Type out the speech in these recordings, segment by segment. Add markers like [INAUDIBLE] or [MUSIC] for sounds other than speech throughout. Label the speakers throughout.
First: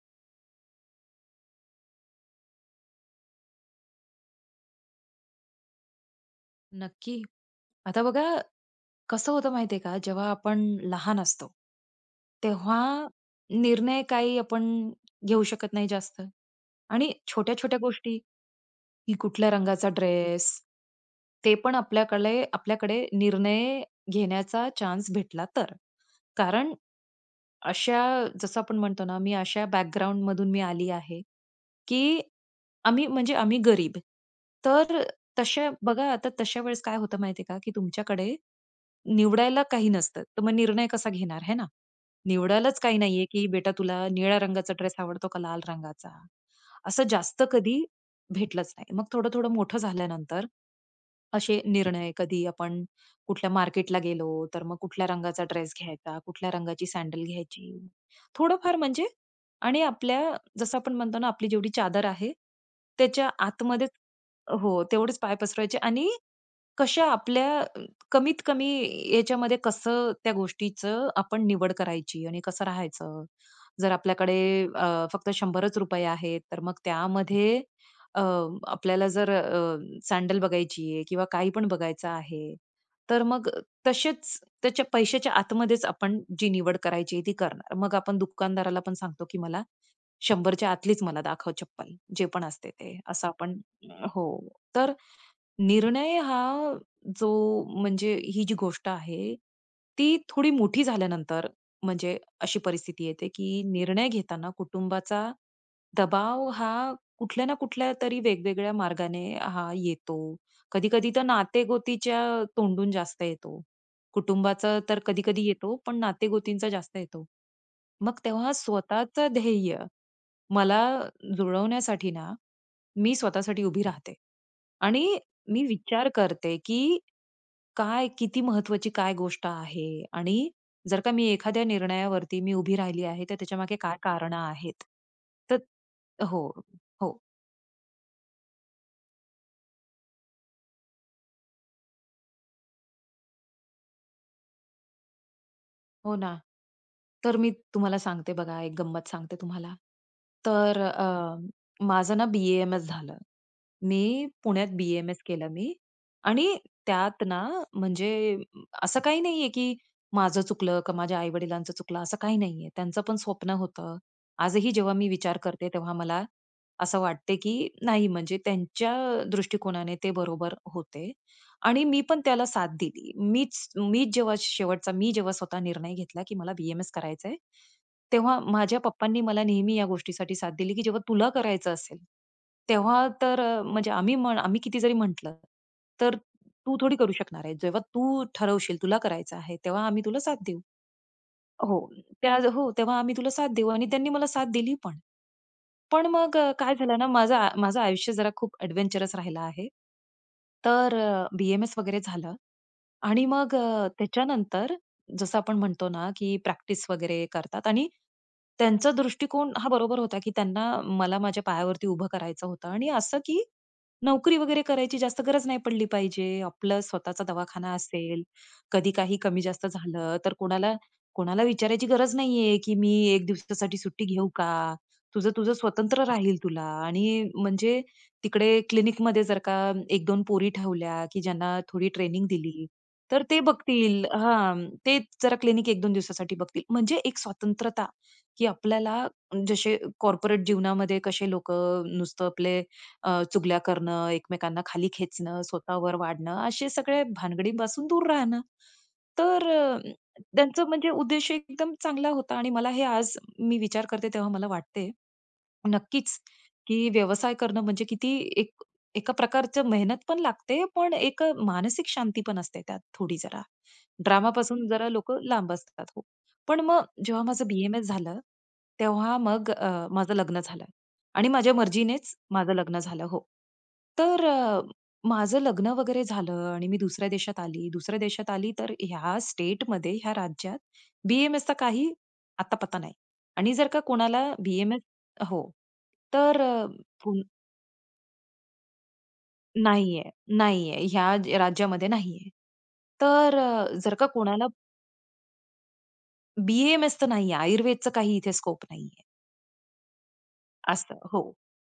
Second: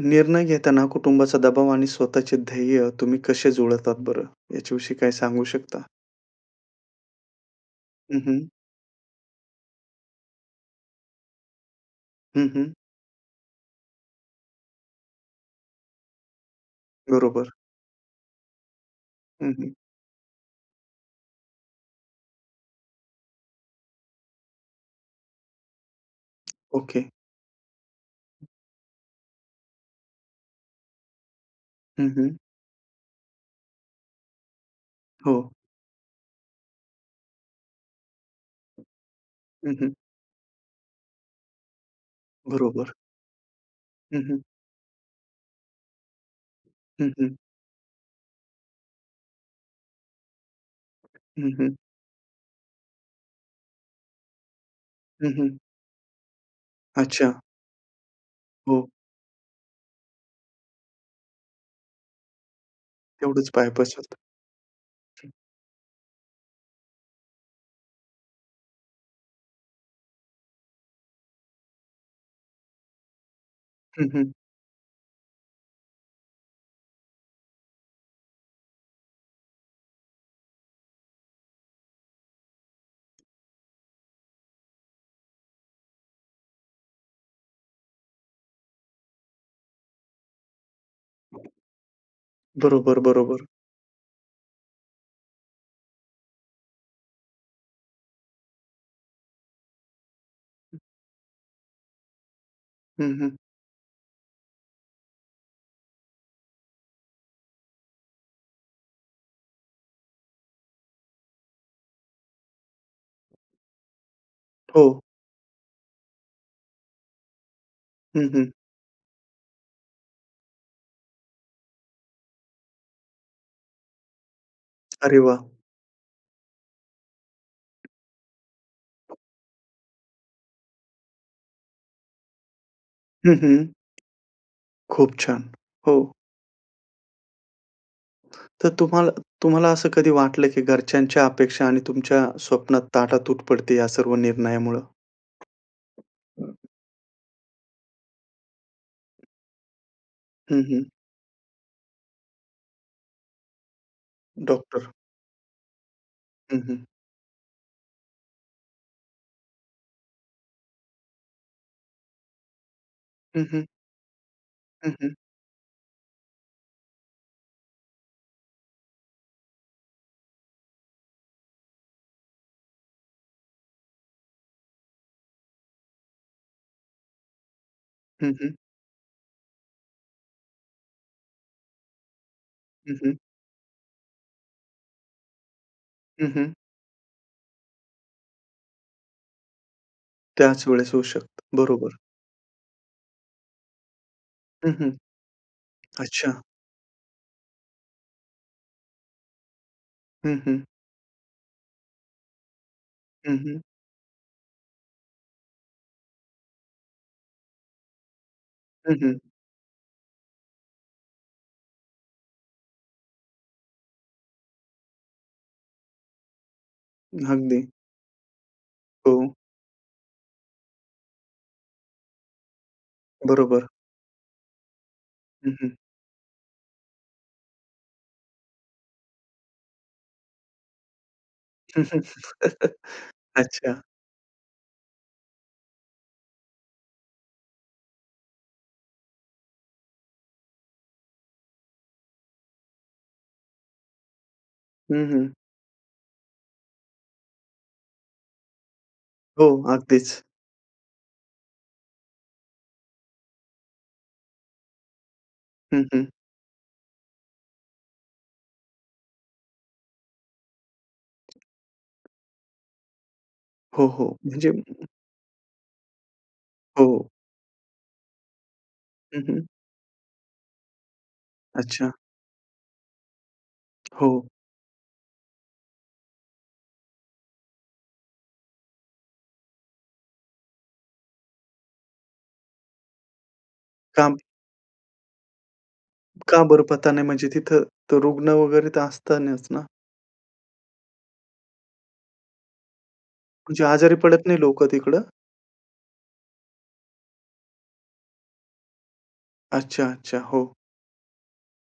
Speaker 1: निर्णय घेताना कुटुंबाचा दबाव आणि स्वतःचे ध्येय तुम्ही कसे जुळतात बरं? ह्याच्याविषयी काय सांगू शकता?
Speaker 2: नक्की. आता
Speaker 1: हं,
Speaker 2: बघा,
Speaker 1: हं.
Speaker 2: कसं होतं माहितीये का? जेव्हा आपण लहान असतो
Speaker 1: हं, हं.
Speaker 2: तेव्हा, तेव्हा निर्णय काही आपण घेऊ शकत नाही जास्त. आणि
Speaker 1: बरोबर.
Speaker 2: छोट्या-छोट्या गोष्टी, की कुठल्या
Speaker 1: हं, हं.
Speaker 2: रंगाचा ड्रेस ते पण आपल्याकले आपल्याकडे निर्णय घेण्याचा चान्स भेटला तर. कारण,
Speaker 1: ओके.
Speaker 2: अशा जसं आपण म्हणतो ना मी अशा बॅकग्राऊंड मधून मी आली आहे,
Speaker 1: हं,
Speaker 2: की,
Speaker 1: हं.
Speaker 2: आम्ही म्हणजे आम्ही गरीब तर
Speaker 1: हो.
Speaker 2: तसे बघा, आता तशा वेळेस काय होतं माहितीये का की तुमच्याकडे निवडायला
Speaker 1: हं,
Speaker 2: काही
Speaker 1: हं
Speaker 2: नसतं. तर मग निर्णय कसा घेणार हे ना? निवडायलाच
Speaker 1: बरोबर.
Speaker 2: काही नाहीये की बेटा तुला
Speaker 1: हं,
Speaker 2: निळ्या
Speaker 1: हं.
Speaker 2: रंगाचा ड्रेस आवडतो का? लाल रंगाचा? असं
Speaker 1: हं, हं.
Speaker 2: जास्त कधी भेटलंच नाही. मग थोडं-थोडं मोठं झाल्यानंतर,
Speaker 1: हं,
Speaker 2: असे
Speaker 1: हं.
Speaker 2: निर्णय कधी आपण कुठल्या मार्केटला गेलो, तर मग कुठल्या
Speaker 1: हं,
Speaker 2: रंगाचा
Speaker 1: हं.
Speaker 2: ड्रेस घ्यायचा, कुठल्या रंगाची सॅडल
Speaker 1: अच्छा.
Speaker 2: घ्यायची, थोडं-फार
Speaker 1: हो.
Speaker 2: म्हणजे आणि आपल्या जसं आपण म्हणतो ना आपली जेवढी चादर आहे, त्याच्या
Speaker 1: तेवढेच पाय
Speaker 2: आतमध्येच
Speaker 1: पसरवतात.
Speaker 2: हो तेवढेच पाय पसरवायचे आणि, कशा आपल्या कमीत-कमी याच्यामध्ये कसं त्या गोष्टीचं आपण निवड करायची आणि कसं राहायचं, जर
Speaker 1: हं, हं.
Speaker 2: आपल्याकडे फक्त 100च आहेत तर मग त्यामध्ये अ, आपल्याला जर सॅडल बघायची आहे किंवा काही पण बघायचं आहे, तर मग तसेच त्याच्या पैशाच्या आतमध्येच आपण, जी निवड करायची आहे ती करणार. मग आपण दुकानदाराला पण सांगतो की मला 100च्या आतलीच मला दाखव चप्पल. जे पण असते
Speaker 1: बरोबर,
Speaker 2: ते असं
Speaker 1: बरोबर.
Speaker 2: आपण हो तर निर्णय हा जो म्हणजे ही जी गोष्ट आहे ती थोडी
Speaker 1: हं.
Speaker 2: मोठी झाल्यानंतर म्हणजे अशी परिस्थिती
Speaker 1: हं,
Speaker 2: येते
Speaker 1: हं.
Speaker 2: की निर्णय घेताना कुटुंबाचा दबाव हा कुठल्या ना कुठल्यातरी वेगवेगळ्या मार्गाने हा येतो. कधी कधी तर नाते-गोतीच्या तोंडून जास्त येतो. कुटुंबाचं तर
Speaker 1: हो.
Speaker 2: कधी कधी येतो पण नाते-गोतींचा जास्त येतो. मग
Speaker 1: हं, हं.
Speaker 2: तेव्हा स्वतःचं ध्येय मला जुळवण्यासाठी ना मी स्वतःसाठी उभी राहते. आणि
Speaker 1: अरे वाह!
Speaker 2: मी विचार करते की काय किती महत्वाची काय गोष्ट आहे आणि जर का मी एखाद्या निर्णयावरती मी उभी राहिली आहे
Speaker 1: हं,
Speaker 2: तर
Speaker 1: हं.
Speaker 2: त्याच्यामागे काय कारणं आहेत?
Speaker 1: खूप छान!
Speaker 2: तर
Speaker 1: हो.
Speaker 2: हो हो.
Speaker 1: तर तुम्हा तुम्हाला असं कधी वाटलं की घरच्यांच्या अपेक्षा आणि तुमच्या स्वप्नात ताटातूट पडतेयं या सर्व निर्णयामुळं?
Speaker 2: हो ना. तर मी तुम्हाला सांगते बघा, एक गंमत सांगते तुम्हाला.
Speaker 1: हं,
Speaker 2: तर,
Speaker 1: हं.
Speaker 2: अ, माझं ना बी-ए-एम-एस झालं. मी पुण्यात
Speaker 1: डॉक्टर.
Speaker 2: बी-एम-एस केलं मी आणि
Speaker 1: हं, हं.
Speaker 2: त्यात ना म्हणजे असं काही नाहीये की माझं चुकलं, का माझ्या आई-वडिलांचं चुकलं, असं काही नाहीये. त्यांचं पण
Speaker 1: हं,
Speaker 2: स्वप्न
Speaker 1: हं.
Speaker 2: होतं. आजही
Speaker 1: हं,
Speaker 2: जेव्हा मी
Speaker 1: हं.
Speaker 2: विचार करते, तेव्हा मला असं वाटते की नाही म्हणजे त्यांच्या दृष्टिकोनाने ते बरोबर होते. आणि मी पण त्याला साथ दिली. मीच, मीच जेव्हा शेवटचा मी जेव्हा स्वतः निर्णय घेतला की मला बी-एम-एस करायचंय.
Speaker 1: हं,
Speaker 2: तेव्हा
Speaker 1: हं.
Speaker 2: माझ्या पप्पांनी मला नेहमी या गोष्टीसाठी साथ दिली, की जेव्हा तुला करायचं असेल,
Speaker 1: हं,
Speaker 2: तेव्हा
Speaker 1: हं.
Speaker 2: तर, अ, म्हणजे आम्ही, आम्ही किती जरी म्हटलं तर
Speaker 1: हं, हं.
Speaker 2: तू थोडी करू शकणार आहे? जेव्हा तू ठरवशील तुला करायचं आहे तेव्हा आम्ही तुला साथ देऊ.
Speaker 1: त्याच वेळेस होऊ शकतं.
Speaker 2: हो,
Speaker 1: बरोबर.
Speaker 2: हो. तेव्हा आम्ही तुला साथ देऊ आणि त्यांनी मला साथ
Speaker 1: हं,
Speaker 2: दिली
Speaker 1: हं.
Speaker 2: पण. पण
Speaker 1: अच्छा.
Speaker 2: मग काय झालं ना, माझं, माझं आयुष्य जरा खूप एडव्हेंचरस राहिलं आहे.
Speaker 1: हं, हं.
Speaker 2: तर बी-एम-एस वगैरे झालं आणि
Speaker 1: हं,
Speaker 2: मग
Speaker 1: हं
Speaker 2: त्याच्यानंतर जसं आपण म्हणतो ना, की प्रॅक्टिस वगैरे करतात आणि त्यांचा
Speaker 1: हं, हं.
Speaker 2: दृष्टिकोन हां बरोबर होता की त्यांना मला माझ्या पायावरती उभं करायचं होतं आणि असं की नोकरी वगैरे करायची जास्त गरज नाही पडली पाहिजे. आपलं स्वतःचा
Speaker 1: अगदी.
Speaker 2: दवाखाना असेल, कधी काही
Speaker 1: हो.
Speaker 2: कमी जास्त झालं तर कोणाला, कोणाला विचारायची गरज नाहीये की "मी 1
Speaker 1: बरोबर.
Speaker 2: दिवसासाठी सुट्टी घेऊ का?" तुझं, तुझं
Speaker 1: हं, हं.
Speaker 2: स्वतंत्र राहील तुला आणि म्हणजे तिकडे क्लिनिकमध्ये जर का 1-2 पोरी ठेवल्या की ज्यांना थोडी ट्रेनिंग दिली,
Speaker 1: [LAUGHS]
Speaker 2: तर ते
Speaker 1: अच्छा.
Speaker 2: बघतील हां, ते जरा क्लिनिक 1-2 दिवसासाठी बघतील. म्हणजे एक स्वतंत्रता की आपल्याला जसे कॉर्पोरेट जीवनामध्ये कसे लोकं नुसतं, अ, आपले चुगल्या करणं, एकमेकांना खाली
Speaker 1: हं, हं.
Speaker 2: खेचणं, स्वतःवर वाढणं असे सगळ्या भानगडींपासून दूर राहणं.
Speaker 1: हो,
Speaker 2: तर, अ,
Speaker 1: अगदीच.
Speaker 2: त्यांचं म्हणजे उद्देश एकदम चांगला होता आणि मला हे आज मी विचार करते तेव्हा मला वाटते,
Speaker 1: हं, हं.
Speaker 2: नक्कीच की व्यवसाय करणं म्हणजे किती एक एका प्रकारची मेहनत पण लागते, पण एक मानसिक शांतीपण असते त्यात थोडी जरा.
Speaker 1: हो, हो. म्हणजे?
Speaker 2: ड्रामापासून
Speaker 1: [UNINTELLIGIBLE]
Speaker 2: जरा लोकं लांब असतात हो. पण मग
Speaker 1: हो.
Speaker 2: जेव्हा माझं बी-एम-एस झालं तेव्हा
Speaker 1: हं, हं.
Speaker 2: मग, अ, माझं लग्न झालं. आणि माझ्या
Speaker 1: अच्छा.
Speaker 2: मर्जीनेच माझं लग्न झालं हो.
Speaker 1: हो.
Speaker 2: तर, अ, माझं लग्न वगैरे झालं आणि मी दुसऱ्या देशात आली. दुसऱ्या देशात आली तर ह्या स्टेटमध्ये ह्या राज्यात बी-एम-एसचा काही अता-पता नाही. आणि जर का
Speaker 1: काम
Speaker 2: कोणाला बी-एम-एस हो, तर,
Speaker 1: का बरं
Speaker 2: अ,
Speaker 1: पता नाही?
Speaker 2: फून [UNINTELLIGIBLE]
Speaker 1: म्हणजे तिथं तर रुग्ण वगैरे असतीलच ना?
Speaker 2: नाहीये, नाहीये. ह्या राज्यामध्ये नाहीये. तर
Speaker 1: म्हणजे
Speaker 2: अ,
Speaker 1: आजारी
Speaker 2: जर का
Speaker 1: पडत नाही
Speaker 2: कोणाला
Speaker 1: लोकं तिकडं?
Speaker 2: BAMS तर नाहीये. आयुर्वेदच काही इथे स्कोप नाहीये.
Speaker 1: अच्छा, अच्छा. हो.
Speaker 2: असतं, हो.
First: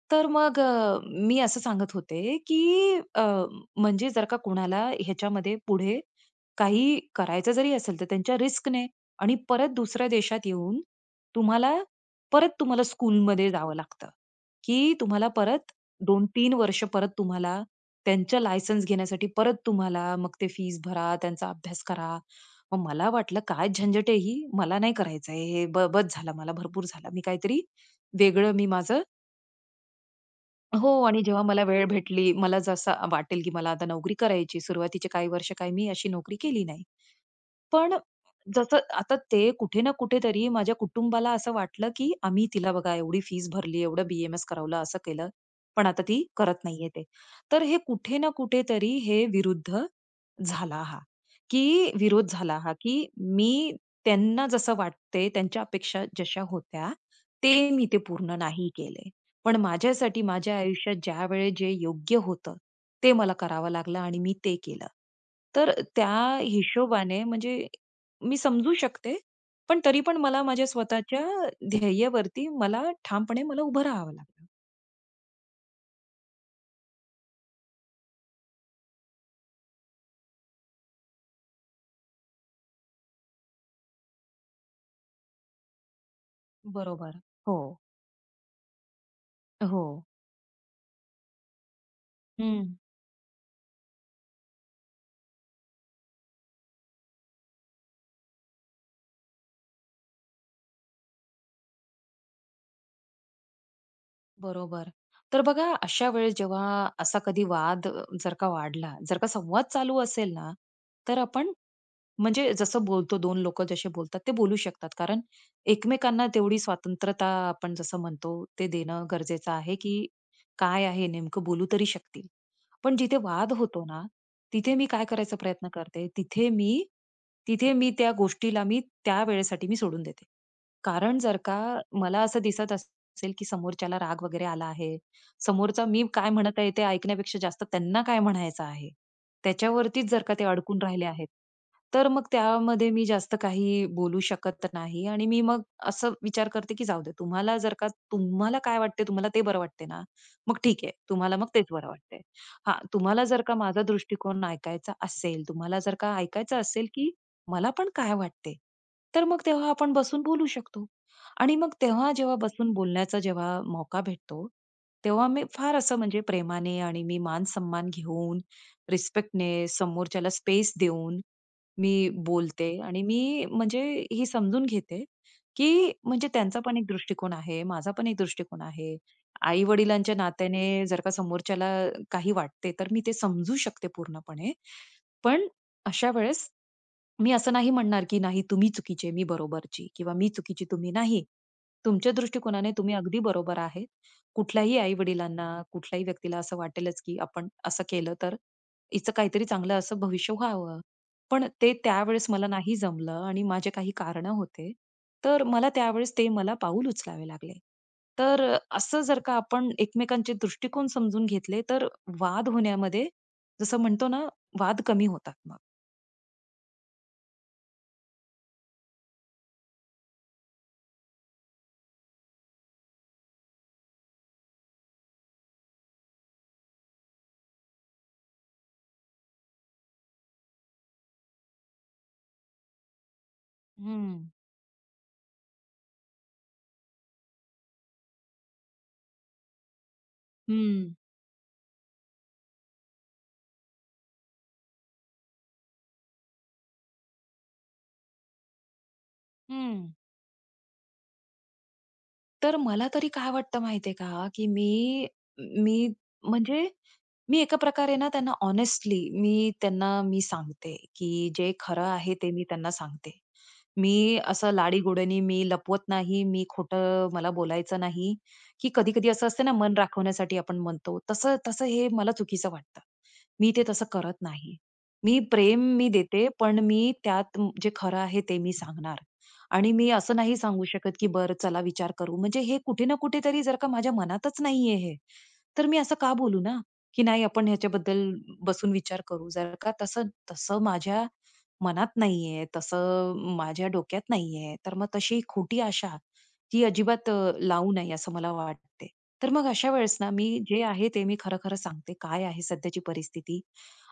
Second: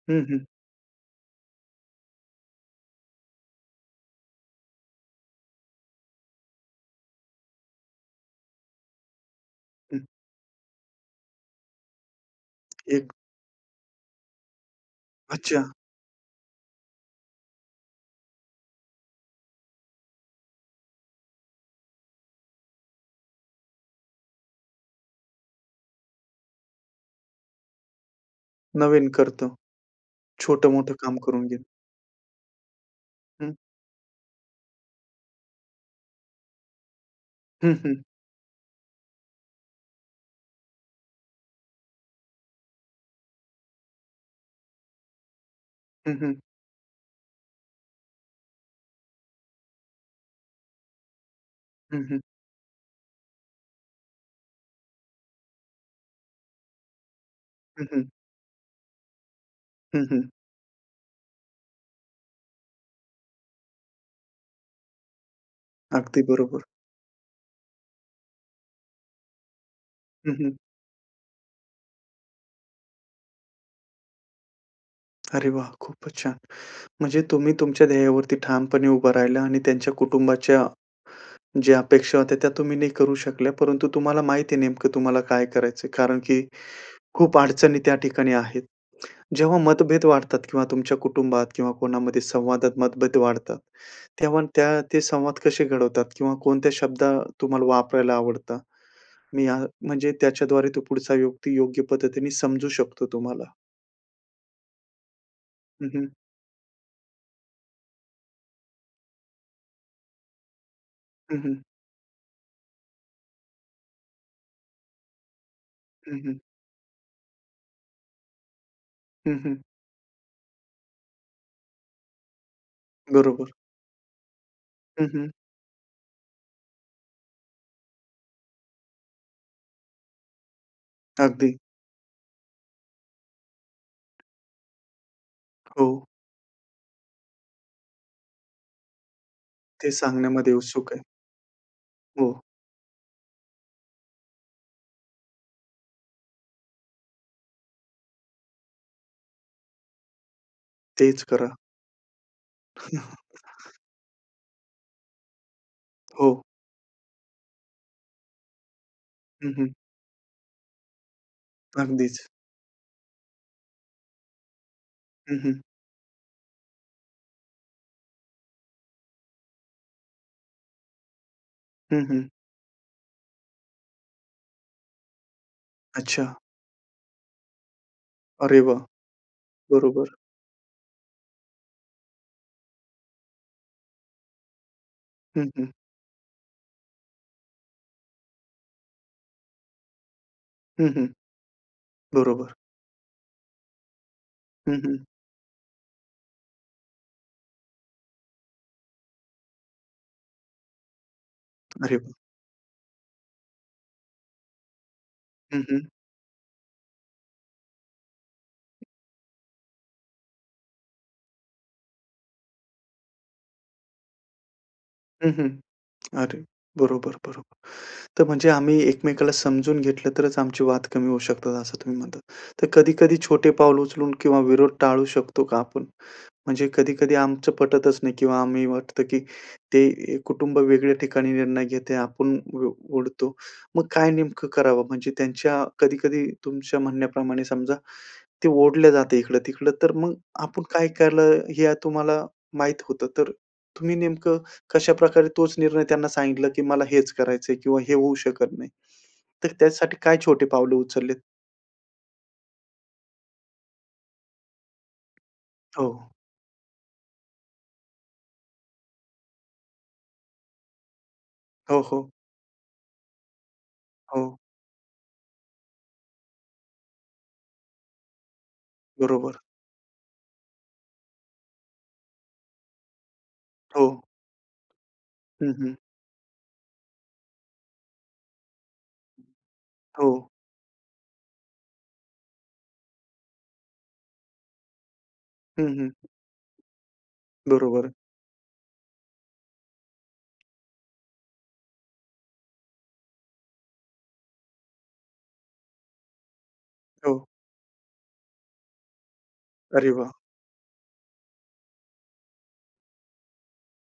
Speaker 1: हं,
Speaker 2: तर
Speaker 1: हं.
Speaker 2: मग अ, मी असं सांगत होते, की अ, म्हणजे जर का कोणाला ह्याच्यामध्ये पुढे, काही करायचं जरी असेल, तर त्यांच्या रिस्कने, आणि परत
Speaker 1: हं.
Speaker 2: दुसऱ्या देशात येऊन, तुम्हाला, परत तुम्हाला
Speaker 1: एक
Speaker 2: स्कूलमध्ये जावं लागतं. की तुम्हाला
Speaker 1: अच्छा!
Speaker 2: परत 2-3 वर्ष परत तुम्हाला त्यांचं, लायसन्स घेण्यासाठी परत तुम्हाला मग ते फीस भरा, त्यांचा अभ्यास करा. मग मला वाटलं, काय झंझट आहे ही, मला नाही करायच आहे. हे बस झाला मला! भरपूर झाला. मी काहीतरी वेगळं मी माझं
Speaker 1: नवीन करतो.
Speaker 2: हो.
Speaker 1: छोटं-मोठं काम
Speaker 2: आणि जेव्हा
Speaker 1: करून घे.
Speaker 2: मला वेळ भेटली, मला जसं वाटेल की
Speaker 1: हं.
Speaker 2: मला आता नोकरी करायची, सुरुवातीचे काही वर्ष काय, मी अशी नोकरी केली नाही.
Speaker 1: हं,
Speaker 2: पण
Speaker 1: हं.
Speaker 2: जसं आता ते कुठे ना कुठेतरी माझ्या कुटुंबाला असं वाटलं, की आम्ही तिला बघा एवढी फीस भरली, एवढं BAMS करवलं, असं केलं, पण आता
Speaker 1: हं,
Speaker 2: ती
Speaker 1: हं.
Speaker 2: करत नाहीये ते. तर हे कुठे ना कुठेतरी हे विरुद्ध झाला हा. झाला हा की
Speaker 1: हं, हं.
Speaker 2: विरोध झाला हा, की मी त्यांना जसं वाटतं, त्यांच्या अपेक्षा जश्या होत्या, ते मी
Speaker 1: हं, हं.
Speaker 2: पूर्ण नाही केलं. पण
Speaker 1: हं,
Speaker 2: माझ्यासाठी
Speaker 1: हं.
Speaker 2: माझ्या आयुष्यात ज्यावेळी जे योग्य होतं, ते मला करावं लागलं आणि मी ते केलं. तर
Speaker 1: अगदी
Speaker 2: त्या
Speaker 1: बरोबर.
Speaker 2: हिशोबाने म्हणजे मी समजू शकते. पण तरीपण
Speaker 1: हं,
Speaker 2: मला
Speaker 1: हं.
Speaker 2: माझ्या स्वतःच्या ध्येयावरती मला ठामपणे उभं राहावं
Speaker 1: अरे वाह! खूपच छान. म्हणजे तुम्ही तुमच्या धैर्यावरती ठामपणे उभा राहिला आणि त्यांच्या कुटुंबाच्या, ज्या अपेक्षा होत्या त्या तुम्ही नाही करू शकल्या. परंतु तुम्हाला माहिती आहे, नेमकं तुम्हाला काय करायच आहे कारण, की
Speaker 2: बरोबर,
Speaker 1: खूप
Speaker 2: हो.
Speaker 1: अडचणी त्या ठिकाणी आहेत. जेव्हा
Speaker 2: अ, हो.
Speaker 1: मतभेद वाढतात किंवा तुमच्या कुटुंबात किंवा कोणामध्ये संवादात
Speaker 2: हं.
Speaker 1: मतभेद वाढतात. तेव्हा त्या ते संवाद कसे घडवतात किंवा कोणत्या शब्द तुम्हाला वापरायला आवडतात? मी आ म्हणजे त्याच्याद्वारे तो पुढचा युक्ती योग्य पद्धतीने समजू शकतो तुम्हाला.
Speaker 2: बरोबर. तर बघा
Speaker 1: हं, हं.
Speaker 2: अशा वेळेस जेव्हा, असा कधी वाद अ, जर का वाढला जर का संवाद चालू असेल ना, तर
Speaker 1: हं,
Speaker 2: आपण
Speaker 1: हं.
Speaker 2: म्हणजे जसं बोलतो 2 लोक जसे बोलतात ते बोलू शकतात. कारण
Speaker 1: हं,
Speaker 2: एकमेकांना
Speaker 1: हं.
Speaker 2: तेवढी स्वातंत्रता आपण जसं म्हणतो, ते देणं
Speaker 1: हं,
Speaker 2: गरजेचं
Speaker 1: हं.
Speaker 2: आहे, की काय आहे नेमकं बोलू तरी शकतील. पण जिथे
Speaker 1: बरोबर.
Speaker 2: वाद होतो ना, तिथे मी काय
Speaker 1: हं, हं.
Speaker 2: करायचा प्रयत्न करते तिथे मी, तिथे मी त्या गोष्टीला मी त्या वेळेसाठी मी सोडून देते. कारण जर का
Speaker 1: अगदी.
Speaker 2: मला असं दिसत असेल, की समोरच्याला राग वगैरे आला आहे, समोरचा
Speaker 1: हो.
Speaker 2: मी काय म्हणत आहे ते ऐकण्यापेक्षा जास्त त्यांना काय म्हणायचं आहे.
Speaker 1: ते
Speaker 2: त्याच्यावरतीच जर का ते
Speaker 1: सांगण्यामध्ये
Speaker 2: अडकून
Speaker 1: उत्सुक आहे.
Speaker 2: राहिले आहेत. तर मग
Speaker 1: हो.
Speaker 2: त्यामध्ये मी जास्त काही बोलू शकत नाही आणि मी मग असं विचार करते की जाऊ दे, तुम्हाला जर का तुम्हाला काय वाटतंय तुम्हाला ते बरं वाटत ना, मग ठीक आहे
Speaker 1: तेच
Speaker 2: तुम्हाला मग
Speaker 1: करा.
Speaker 2: तेच बरं वाटतंय. हा तुम्हाला जर का
Speaker 1: [CHUCKLES]
Speaker 2: माझा दृष्टिकोन ऐकायचा असेल, तुम्हाला जर का
Speaker 1: हो.
Speaker 2: ऐकायचं असेल, की मला पण काय वाटते? तर मग
Speaker 1: हं,
Speaker 2: तेव्हा
Speaker 1: हं.
Speaker 2: आपण बसून बोलू शकतो. आणि मग तेव्हा
Speaker 1: अगदीच.
Speaker 2: जेव्हा बसून बोलण्याचा जेव्हा मौका भेटतो, तेव्हा
Speaker 1: हं,
Speaker 2: मी
Speaker 1: हं.
Speaker 2: फार असं म्हणजे प्रेमाने आणि मी मान-सम्मान घेऊन, रिस्पेक्टने, समोरच्याला स्पेस देऊन,
Speaker 1: हं,
Speaker 2: मी
Speaker 1: हं.
Speaker 2: बोलते आणि मी म्हणजे ही समजून घेते, की म्हणजे
Speaker 1: अच्छा.
Speaker 2: त्यांचा पण एक दृष्टिकोन आहे, माझा पण एक
Speaker 1: अरे
Speaker 2: दृष्टिकोन
Speaker 1: वाह!
Speaker 2: आहे.
Speaker 1: बरोबर.
Speaker 2: आई-वडिलांच्या नात्याने जर का समोरच्याला काही वाटते तर मी ते समजू शकते पूर्णपणे. पण
Speaker 1: हं, हं.
Speaker 2: अशा वेळेस, मी असं नाही म्हणणार की नाही तुम्ही चुकीचे आहे, मी बरोबरची किंवा मी चुकीची
Speaker 1: हं,
Speaker 2: तुम्ही
Speaker 1: हं.
Speaker 2: नाही. तुमच्या
Speaker 1: बरोबर.
Speaker 2: दृष्टिकोनाने तुम्ही अगदी बरोबर आहे. कुठल्याही
Speaker 1: हं, हं.
Speaker 2: आई-वडिलांना कुठल्याही व्यक्तीला असं वाटेलच की आपण असं केलं तर, हिच काहीतरी चांगलं असं भविष्य व्हावं. पण ते
Speaker 1: अरे वाह!
Speaker 2: त्यावेळेस मला नाही जमलं आणि माझे काही कारण होते. तर
Speaker 1: हं,
Speaker 2: मला
Speaker 1: हं.
Speaker 2: त्यावेळेस ते मला पाऊल उचलावे लागले. तर अ, असं जर का आपण एकमेकांचे दृष्टिकोन समजून घेतले, तर वाद होण्यामध्ये जसं म्हणतो ना वाद कमी
Speaker 1: हं,
Speaker 2: होतात
Speaker 1: हं.
Speaker 2: मग.
Speaker 1: अरे बरोबर, बरोबर. तर म्हणजे आम्ही एकमेकाला समजून घेतलं, तरच आमची वाद कमी होऊ शकतात असं तुम्ही म्हणतात. तर कधी-कधी छोटे पाऊल उचलून किंवा विरोध टाळू शकतो का आपण? म्हणजे कधी-कधी आमचं पटतच नाही किंवा आम्ही वाटतं, की ते ए, कुटुंब वेगळ्या ठिकाणी निर्णय घेते आपण उ उडतो. मग काय
Speaker 2: हं.
Speaker 1: नेमकं करावं म्हणजे त्यांच्या कधी-कधी तुमच्या म्हणण्याप्रमाणे समजा, ते ओढले जाते इकडं-तिकडं तर मग आपण काय
Speaker 2: हं.
Speaker 1: केले, हे तुम्हाला माहीत होतं. तर तुम्ही नेमकं कशाप्रकारे तोच निर्णय त्यांना सांगितलं की मला हेच करायचंय किंवा हे होऊ शकत नाही. तर
Speaker 2: हं.
Speaker 1: त्यासाठी काय छोटे पावले उचललेत?
Speaker 2: तर, मला तरी काय वाटतं माहितीये का? की मी,
Speaker 1: हो.
Speaker 2: मी म्हणजे मी एका प्रकारे ना त्यांना हॉनेस्टली मी त्यांना मी सांगते की जे
Speaker 1: हो,
Speaker 2: खरं
Speaker 1: हो.
Speaker 2: आहे ते मी त्यांना सांगते. मी
Speaker 1: हो.
Speaker 2: असं लाडीगोडीनी मी लपवत नाही, मी खोटं मला बोलायचं नाही की, कधी-कधी असं
Speaker 1: बरोबर.
Speaker 2: असतं ना, मन राखवण्यासाठी आपण म्हणतो, तसं-तसं हे मला चुकीचं वाटतं. मी ते तसं
Speaker 1: हो.
Speaker 2: करत नाही. मी
Speaker 1: हं,
Speaker 2: प्रेम
Speaker 1: हं.
Speaker 2: मी देते, पण मी त्यात जे खरं आहे ते मी सांगणार. आणि मी असं
Speaker 1: हो.
Speaker 2: नाही सांगू शकत की बरं चला विचार करू, म्हणजे हे कुठे ना कुठेतरी जर का माझ्या मनातचं नाहीये हे तर
Speaker 1: हं,
Speaker 2: मी
Speaker 1: हं.
Speaker 2: असं का बोलू ना? की नाही आपण
Speaker 1: बरोबर.
Speaker 2: ह्याच्याबद्दल बसून विचार करू. जर का तसं तसं माझ्या मनात नाहीये. तसं अ, माझ्या डोक्यात नाहीये. तर मग तशी खोटी आशा ही अजिबात
Speaker 1: हो.
Speaker 2: अ, लावू नये असं मला वाटते. तर मग अशा
Speaker 1: अरे
Speaker 2: वेळेस ना
Speaker 1: वाह!
Speaker 2: मी जे आहे, ते मी खरं, खरं सांगते. काय आहे सध्याची परिस्थिती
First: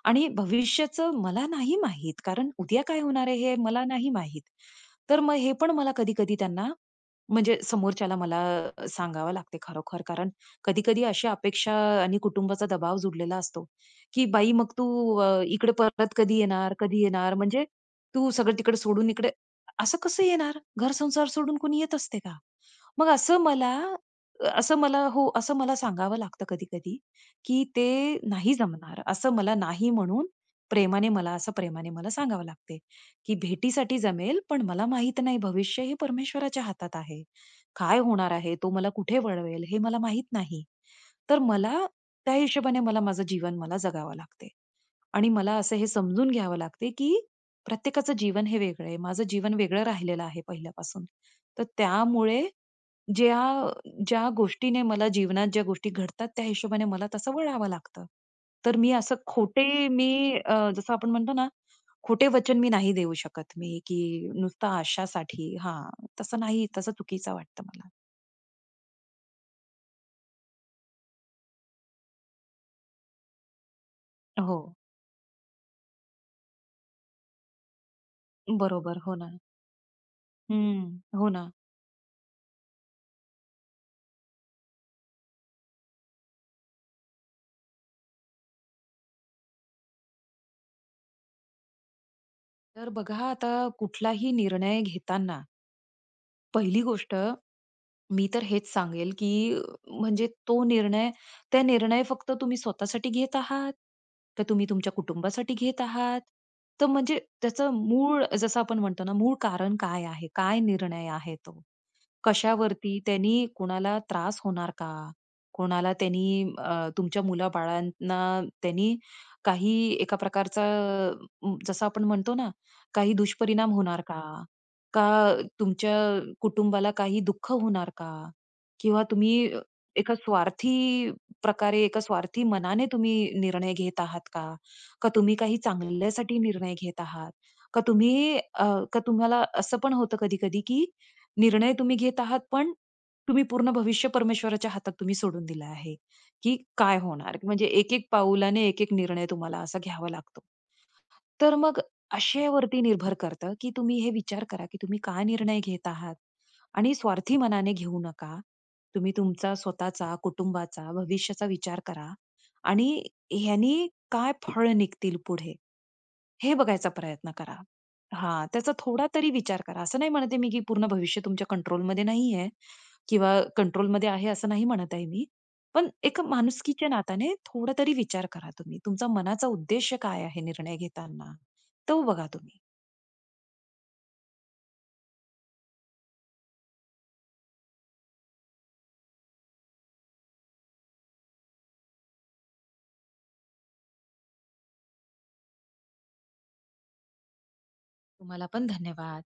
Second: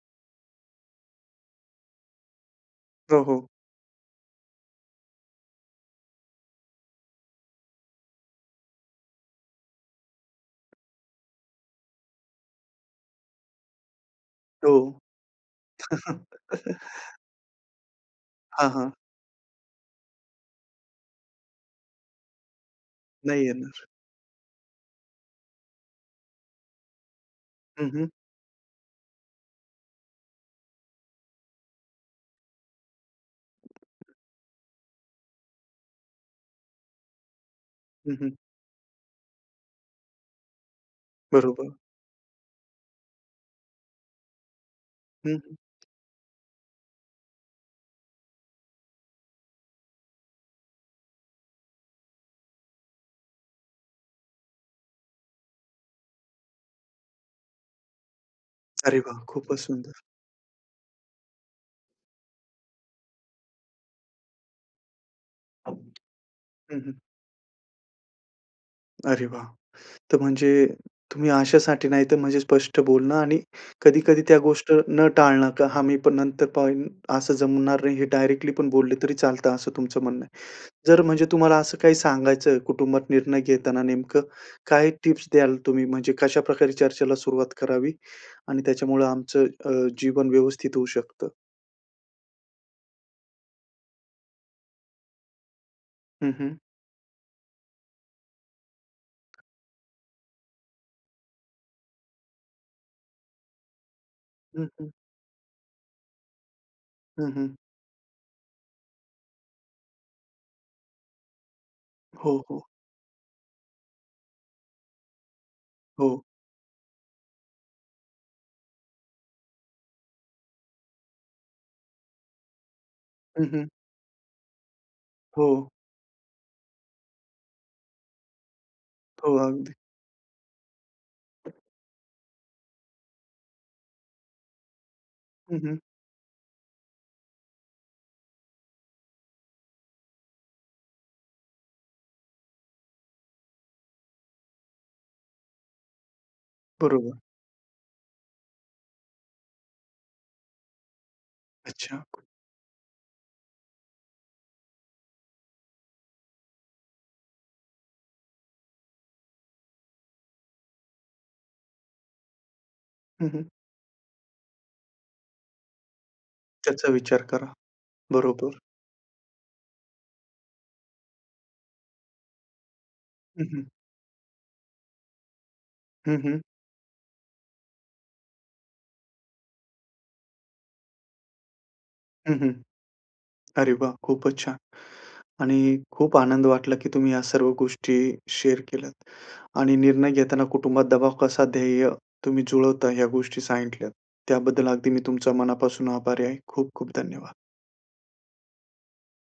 Speaker 2: आणि भविष्याचं मला नाही माहित. कारण उद्या काय
Speaker 1: हो,
Speaker 2: होणार आहे?
Speaker 1: हो.
Speaker 2: हे मला नाही माहित. तर मग हे पण मला कधी-कधी त्यांना, म्हणजे समोरच्याला मला अ, सांगावं लागते. खरोखर कारण कधी-कधी अशी अपेक्षा अ, आणि कुटुंबाचा दबाव जुडलेला असतो. की बाई मग तू
Speaker 1: हो.
Speaker 2: अ, इकडे परत कधी येणार? कधी
Speaker 1: [CHUCKLES]
Speaker 2: येणार? म्हणजे तू सगळं
Speaker 1: हां,
Speaker 2: तिकडे
Speaker 1: हां.
Speaker 2: सोडून इकडे, असं कसं येणार? घर संसार सोडून कोणी येत असते का? मग असं
Speaker 1: नाही
Speaker 2: मला,
Speaker 1: येणार.
Speaker 2: अ, असं मला हो असं मला सांगावं लागतं कधी-कधी. की
Speaker 1: हं, हं.
Speaker 2: ते नाही जमणार असं मला नाही म्हणून, प्रेमाने मला असं, प्रेमाने मला सांगावं लागते. की भेटीसाठी जमेल, पण मला माहित नाही भविष्य हे परमेश्वराच्या हातात आहे. काय
Speaker 1: हं,
Speaker 2: होणार
Speaker 1: हं.
Speaker 2: आहे? तो मला कुठे वळवेल? हे मला माहीत नाही. तर मला
Speaker 1: बरोबर.
Speaker 2: त्या हिशोबाने मला माझं जीवन जगावं लागते. आणि
Speaker 1: हं,
Speaker 2: मला
Speaker 1: हं.
Speaker 2: असं हे समजून घ्यावं लागते की प्रत्येकाचं जीवन हे वेगळं आहे. माझं जीवन वेगळं राहिलेलं आहे पहिल्यापासून. तर त्यामुळे, ज्या अ, ज्या गोष्टीने मला जीवनात ज्या गोष्टी घडतात. त्या हिशोबाने मला तसं वळावं लागतं. तर मी
Speaker 1: अरे
Speaker 2: असं
Speaker 1: वाह! खूपचं
Speaker 2: खोटे,
Speaker 1: सुंदर.
Speaker 2: मी अ, जसं आपण म्हणतो ना, खोटे वचन मी नाही देऊ शकत, मी की नुसता आशासाठी हां
Speaker 1: हं,
Speaker 2: तसं नाही तसं
Speaker 1: हं.
Speaker 2: चुकीचं वाटतं मला.
Speaker 1: अरे वाह! तर म्हणजे तुम्ही अशासाठी नाही तर, म्हणजे स्पष्ट बोलणं आणि कधी, कधी त्या गोष्ट
Speaker 2: हो.
Speaker 1: न टाळणं. का आम्ही पण नंतर पाहून असं जमणार नाही हे डायरेक्टली पण बोलले
Speaker 2: बरोबर,
Speaker 1: तरी
Speaker 2: हो ना.
Speaker 1: चालतं असं तुमचं म्हणणं आहे.
Speaker 2: हं.
Speaker 1: जर म्हणजे
Speaker 2: हो ना.
Speaker 1: तुम्हाला असं काही सांगायचं कुटुंबात निर्णय घेताना नेमकं काय टिप्स द्याल तुम्ही, म्हणजे कशा प्रकारे चर्चेला सुरुवात करावी? आणि त्याच्यामुळं आमचं, अ, जीवन व्यवस्थित होऊ शकतं?
Speaker 2: तर बघा आता कुठलाही निर्णय घेताना
Speaker 1: हं, हं
Speaker 2: पहिली गोष्ट मी तर हेच सांगेल, की म्हणजे तो निर्णय त्या निर्णय फक्त तुम्ही स्वतःसाठी घेत आहात, तर तुम्ही
Speaker 1: हं, हं.
Speaker 2: तुमच्या कुटुंबासाठी घेत आहात तर म्हणजे
Speaker 1: हं, हं.
Speaker 2: त्याचं मूळ जसं आपण म्हणतो ना मूळ कारण काय आहे? काय निर्णय आहे तो?
Speaker 1: हो, हो.
Speaker 2: कशावरती त्यांनी कोणाला त्रास होणार का? कोणाला
Speaker 1: हो.
Speaker 2: त्यांनी, अ, तुमच्या मुलाबाळांना त्यांनी काही एका प्रकारचा जसं आपण म्हणतो ना, काही
Speaker 1: हं, हं.
Speaker 2: दुष्परिणाम होणार का? का
Speaker 1: हो.
Speaker 2: तुमच्या कुटुंबाला काही दुःख होणार का? किंवा
Speaker 1: हो,
Speaker 2: तुम्ही
Speaker 1: अगदी.
Speaker 2: एका स्वार्थी प्रकारे, एका स्वार्थी मनाने तुम्ही निर्णय घेत आहात का? का तुम्ही काही
Speaker 1: हं, हं.
Speaker 2: चांगल्यासाठी निर्णय घेत आहात? का तुम्ही, अ, का तुम्हाला असं पण होतं कधी-कधी की निर्णय तुम्ही घेत आहात. पण तुम्ही पूर्ण भविष्य परमेश्वराच्या हातात तुम्ही सोडून दिलं आहे, की काय
Speaker 1: बरोबर.
Speaker 2: होणार? म्हणजे एक-एक पाऊलाने एक-एक निर्णय तुम्हाला असा घ्यावा लागतो. तर मग
Speaker 1: अच्छा.
Speaker 2: आशेवरती निर्भर करतं की तुम्ही हे विचार करा की तुम्ही काय निर्णय घेत आहात? आणि स्वार्थी मनाने घेऊ नका. तुम्ही तुमचा स्वतःचा, कुटुंबाचा, भविष्याचा विचार करा. आणि
Speaker 1: हं, हं.
Speaker 2: ह्यांनी काय फळ निघतील पुढे? हे बघायचा
Speaker 1: त्याचा विचार
Speaker 2: प्रयत्न
Speaker 1: करा.
Speaker 2: करा. हा
Speaker 1: बरोबर.
Speaker 2: त्याचा थोडा तरी विचार करा असं नाही म्हणत आहे मी की पूर्ण भविष्य तुमच्या कंट्रोलमध्ये नाही आहे किंवा
Speaker 1: हं, हं.
Speaker 2: कंट्रोलमध्ये आहे असं नाही म्हणत आहे मी. पण
Speaker 1: हं,
Speaker 2: एक
Speaker 1: हं.
Speaker 2: माणुसकीच्या नात्याने थोडा तरी विचार करा तुम्ही. तुमचा मनाचा उद्देश काय आहे निर्णय घेताना? तो बघा
Speaker 1: हं, हं.
Speaker 2: तुम्ही.
Speaker 1: अरे वाह! खूपच छान. आणि खूप आनंद वाटला की तुम्ही ह्या सर्व गोष्टी शेअर केल्यात आणि निर्णय घेताना कुटुंबात दबाव कसा ध्येय, तुम्ही जुळवता ह्या गोष्टी सांगितल्यात. त्याबद्दल अगदी मी तुमच्या मनापासून आभारी आहे. खूप खूप धन्यवाद.
Speaker 2: तुम्हाला पण धन्यवाद.